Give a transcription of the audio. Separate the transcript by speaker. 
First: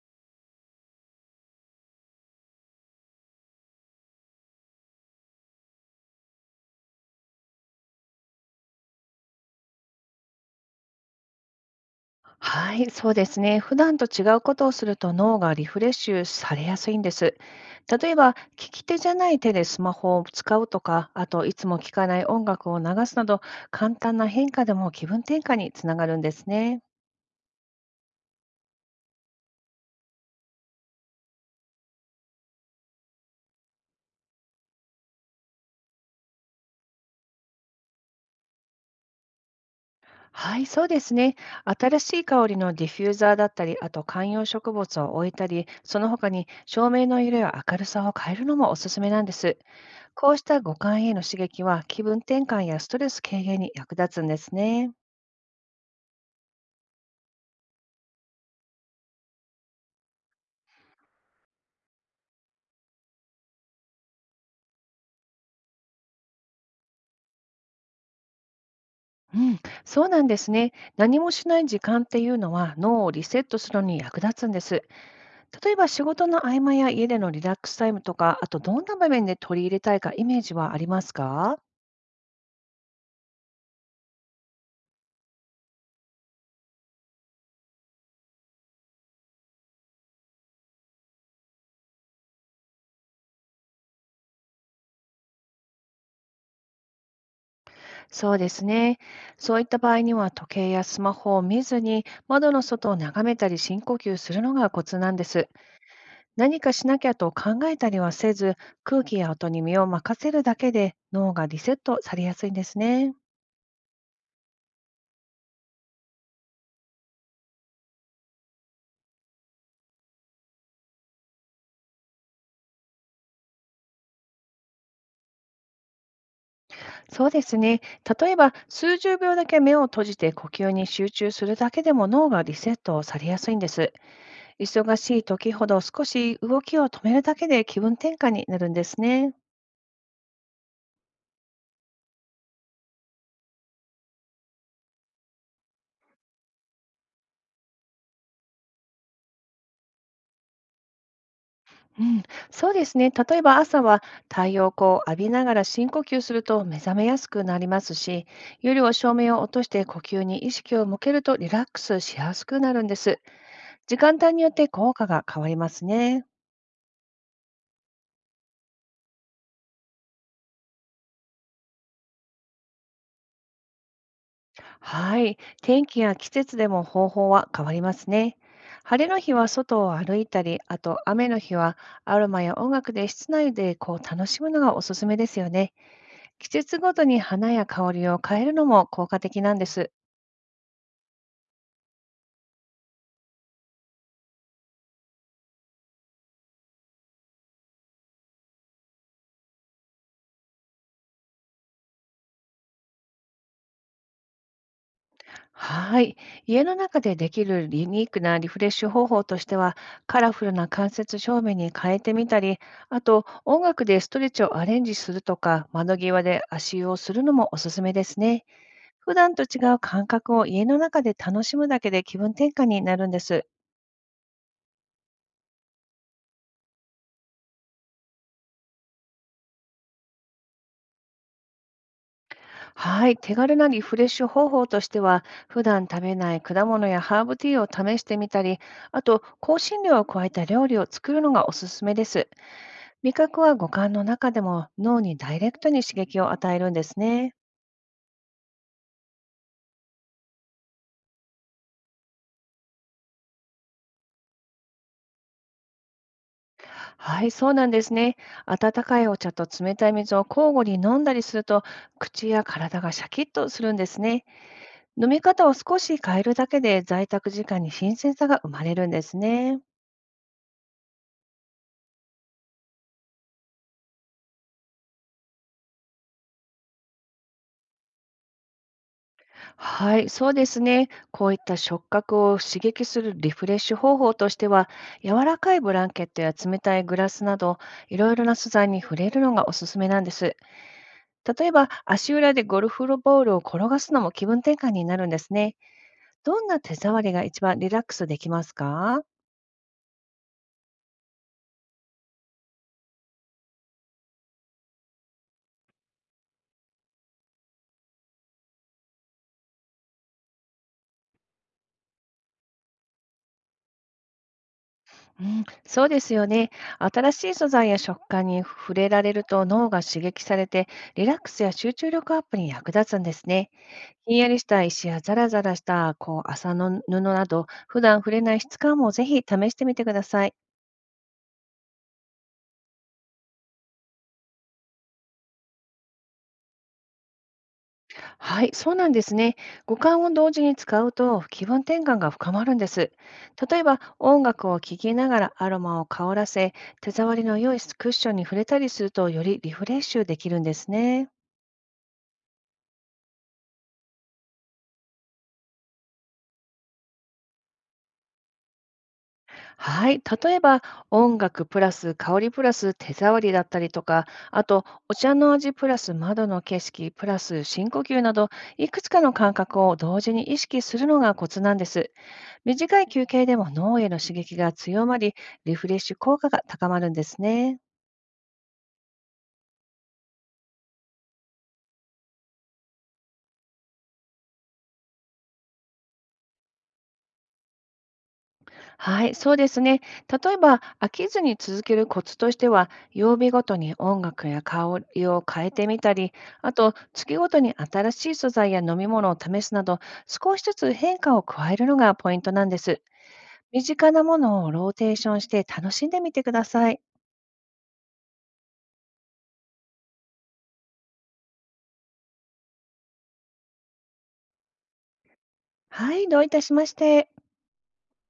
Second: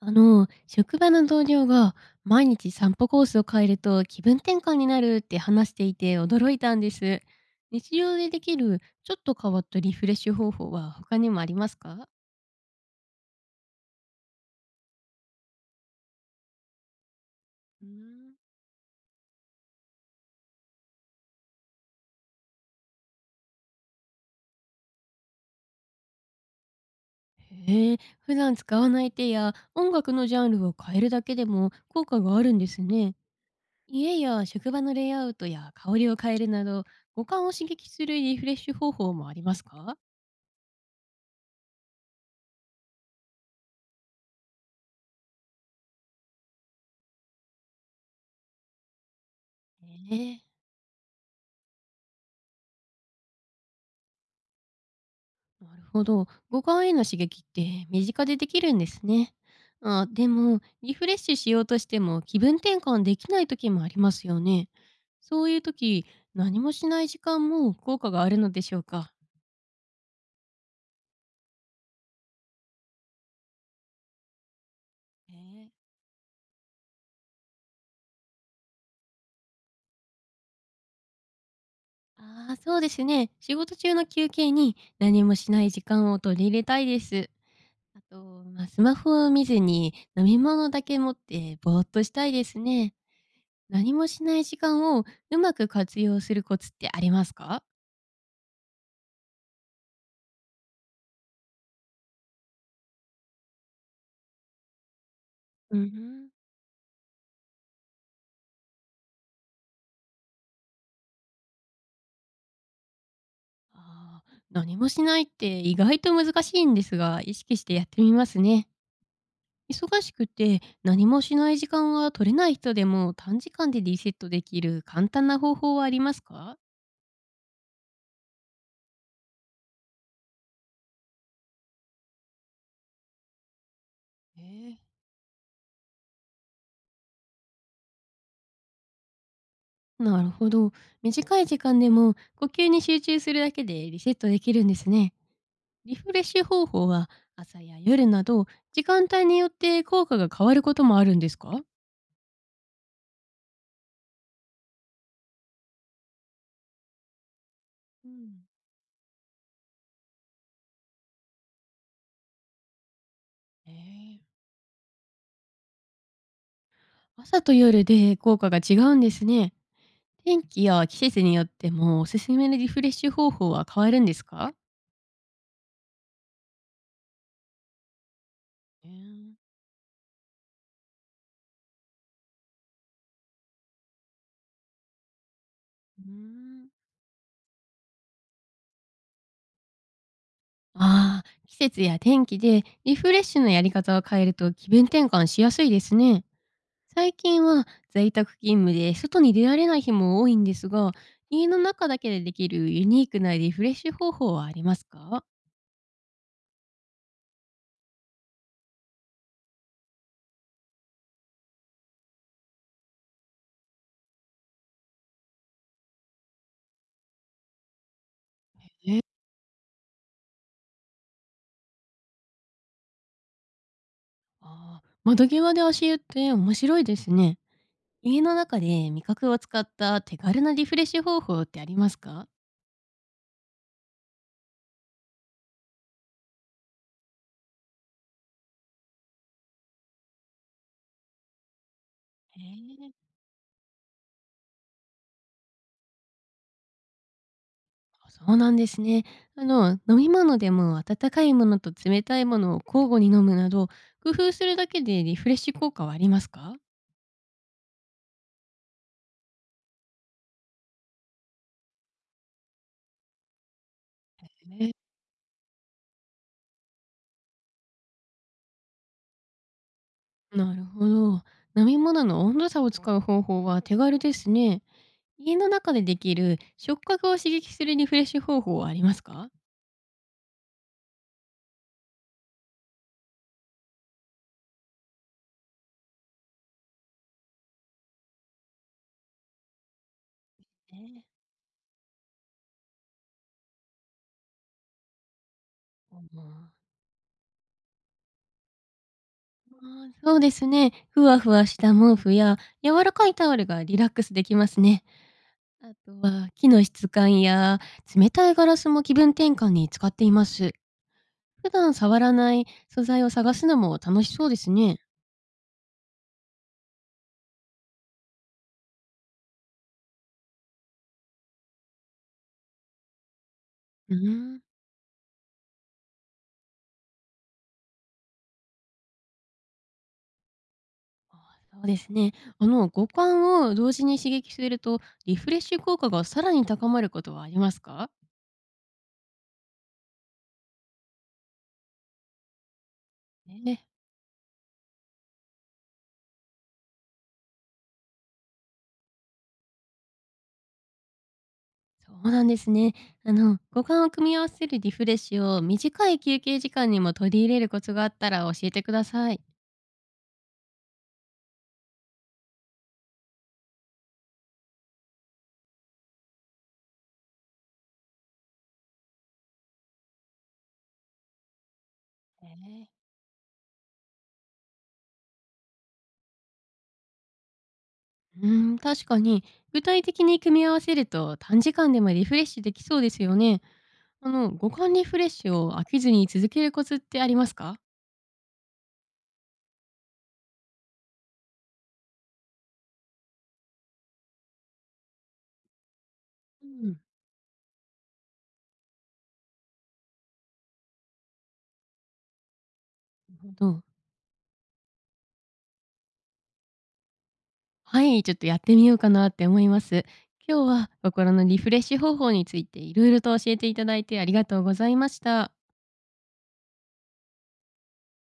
Speaker 1: 職場の同僚が毎日散歩コースを変えると気分転換になるって話していて驚いたんです。日常でできるちょっと変わったリフレッシュ方法は他にもありますか？
Speaker 2: はい、そうですね。普段と違うことをすると脳がリフレッシュされやすいんです。例えば、利き手じゃない手でスマホを使うとか、あといつも聴かない音楽を流すなど、簡単な変化でも気分転換につながるんですね。
Speaker 1: へえ、普段使わない手や音楽のジャンルを変えるだけでも効果があるんですね。家や職場のレイアウトや香りを変えるなど五感を刺激するリフレッシュ方法もありますか？
Speaker 2: はい、そうですね。新しい香りのディフューザーだったり、あと観葉植物を置いたり、その他に照明の色や明るさを変えるのもおすすめなんです。
Speaker 1: へ
Speaker 2: こう
Speaker 1: え。
Speaker 2: した五感への刺激は気分転換やストレス軽減に役立つんですね。
Speaker 1: なるほど。五感への刺激って身近でできるんですね。あ、でも、リフレッシュしようとしても気分転換できない時もありますよね。そういう時、何もしない時間も効果があるのでしょうか？
Speaker 2: うん、そうなんですね。何もしない時間っていうのは脳をリセットするのに役立つんです。
Speaker 1: えー。
Speaker 2: 例えば仕事の合間や家でのリラックスタイムとか、あとどんな場面で取り入れたいかイメージはありますか？
Speaker 1: ああ、そうですね。仕事中の休憩に何もしない時間を取り入れたいです。あと、スマホを見ずに飲み物だけ持ってぼーっとしたいですね。何もしない時間をうまく活用するコツってありますか？
Speaker 2: そうですね。そういった場合には時計やスマホを見ずに窓の外を眺めたり深呼吸するのがコツなんです。
Speaker 1: うんうん。
Speaker 2: 何かしなきゃと考えたりはせず、空気や音に身を任せるだけで脳がリセットされやすいんですね。
Speaker 1: ああ、何もしないって意外と難しいんですが、意識してやってみますね。忙しくて何もしない時間が取れない人でも短時間でリセットできる簡単な方法はありますか？
Speaker 2: そうですね。例えば、数十秒だけ目を閉じて呼吸に集中するだけでも脳がリセットされやすいんです。
Speaker 1: えー。
Speaker 2: 忙しい時ほど少し動きを止めるだけで気分転換になるんですね。
Speaker 1: なるほど。短い時間でも呼吸に集中するだけでリセットできるんですね。リフレッシュ方法は朝や夜など時間帯によって効果が変わることもあるんですか？
Speaker 2: うん、そうですね。例えば朝は太陽光を浴びながら深呼吸すると目覚めやすくなります
Speaker 1: う
Speaker 2: し、
Speaker 1: ん。
Speaker 2: 夜は照明を落として呼吸に意識を向けるとリラックスしやすくなるんです。
Speaker 1: え
Speaker 2: 時間
Speaker 1: ー。
Speaker 2: 帯によって効果が変わりますね。
Speaker 1: 朝と夜で効果が違うんですね。天気や季節によってもおすすめのリフレッシュ方法は変わるんですか？
Speaker 2: はい。天気や季節でも方法は変わりますね。
Speaker 1: え
Speaker 2: 晴れの
Speaker 1: ー。
Speaker 2: 日は外を歩いたり、あと雨の日はアロマや音楽で室内でこう楽しむのがおすすめですよね。
Speaker 1: うー
Speaker 2: 季
Speaker 1: ん。
Speaker 2: 節ごとに花や香りを変えるのも効果的なんです。
Speaker 1: ああー、季節や天気でリフレッシュのやり方を変えると気分転換しやすいですね。最近は在宅勤務で外に出られない日も多いんですが、家の中だけでできるユニークなリフレッシュ方法はありますか？
Speaker 2: はい。家の中でできるユニークなリフレッシュ方法としては、カラフルな間接照明に変えてみたり、あと音楽でストレッチをアレンジするとか、窓際で足湯をするのもおすすめですね。普段と違う感覚を家の中で楽しむだけで気分転換になるんです。
Speaker 1: ああー、窓際で足湯って面白いですね。家の中で味覚を使った手軽なリフレッシュ方法ってありますか？
Speaker 2: はい、手軽なリフレッシュ方法としては、普段食べない果物やハーブティーを試してみたり、あと香辛料を加えた料理を作るのがおすすめです。
Speaker 1: へえ。
Speaker 2: 味覚は五感の中でも脳にダイレクトに刺激を与えるんですね。
Speaker 1: あ、そうなんですね。飲み物でも温かいものと冷たいものを交互に飲むなど、工夫するだけでリフレッシュ効果はありますか？
Speaker 2: はい、そうなんですね。温かいお茶と冷たい水を交互に飲んだりすると、口や体がシャキッとするんですね。
Speaker 1: ね。
Speaker 2: 飲み方を少し変えるだけで在宅時間に新鮮さが生まれるんですね。
Speaker 1: なるほど。飲み物の温度差を使う方法は手軽ですね。家の中でできる触覚を刺激するリフレッシュ方法はありますか？
Speaker 2: はい、そうですね。こういった触覚を刺激するリフレッシュ方法としては、柔らかいブランケットや冷たいグラスなど、いろいろな素材に触れるのがおすすめなんです。
Speaker 1: ね。
Speaker 2: 例えば、足裏でゴルフボールを転がすのも気分転換になるんですね。
Speaker 1: う
Speaker 2: どん
Speaker 1: ん。
Speaker 2: な手触りが一番リラックスできますか？
Speaker 1: そうですね。ふわふわした毛布や柔らかいタオルがリラックスできますね。あとは木の質感や冷たいガラスも気分転換に使っています。普段触らない素材を探すのも楽しそうですね。
Speaker 2: うん、そうですよね。新しい素材や食感に触れられると脳が刺激されて、リラックスや集中力アップに役立つんですね。
Speaker 1: うー
Speaker 2: ひんやり
Speaker 1: ん。
Speaker 2: した石やザラザラしたこう麻の布など、普段触れない質感もぜひ試してみてください。
Speaker 1: あ。そうですね。五感を同時に刺激するとリフレッシュ効果がさらに高まることはありますか？
Speaker 2: はい、そうなんですね。五感を同時に使うと気分転換が深まるんです。
Speaker 1: ね。
Speaker 2: 例えば、音楽を聴きながらアロマを香らせ、手触りの良いクッションに触れたりすると、よりリフレッシュできるんですね。
Speaker 1: そうなんですね。五感を組み合わせるリフレッシュを短い休憩時間にも取り入れるコツがあったら教えてください。
Speaker 2: はい。例えば、音楽プラス香りプラス手触りだったりとか、あと、お茶の味プラス窓の景色プラス深呼吸など、いくつかの感覚を同時に意識するのがコツなんです。
Speaker 1: え
Speaker 2: 短
Speaker 1: え。
Speaker 2: い休憩でも脳への刺激が強まり、リフレッシュ効果が高まるんですね。
Speaker 1: うーん、確かに、具体的に組み合わせると短時間でもリフレッシュできそうですよね。五感リフレッシュを飽きずに続けるコツってありますか？
Speaker 2: はい、そうですね。例えば、飽きずに続けるコツとしては、曜日ごとに音楽や香りを変えてみたり、
Speaker 1: う
Speaker 2: あ
Speaker 1: ん、な
Speaker 2: と、月ごとに新しい素材や飲み物を試すなど、少しずつ変化を加えるのがポイントなんです。
Speaker 1: るほど。
Speaker 2: 身近なものをローテーションして楽しんでみてください。
Speaker 1: はい、ちょっとやってみようかなって思います。今日は心のリフレッシュ方法についていろいろと教えていただいてありがとうございました。
Speaker 2: はい、どういたしまして。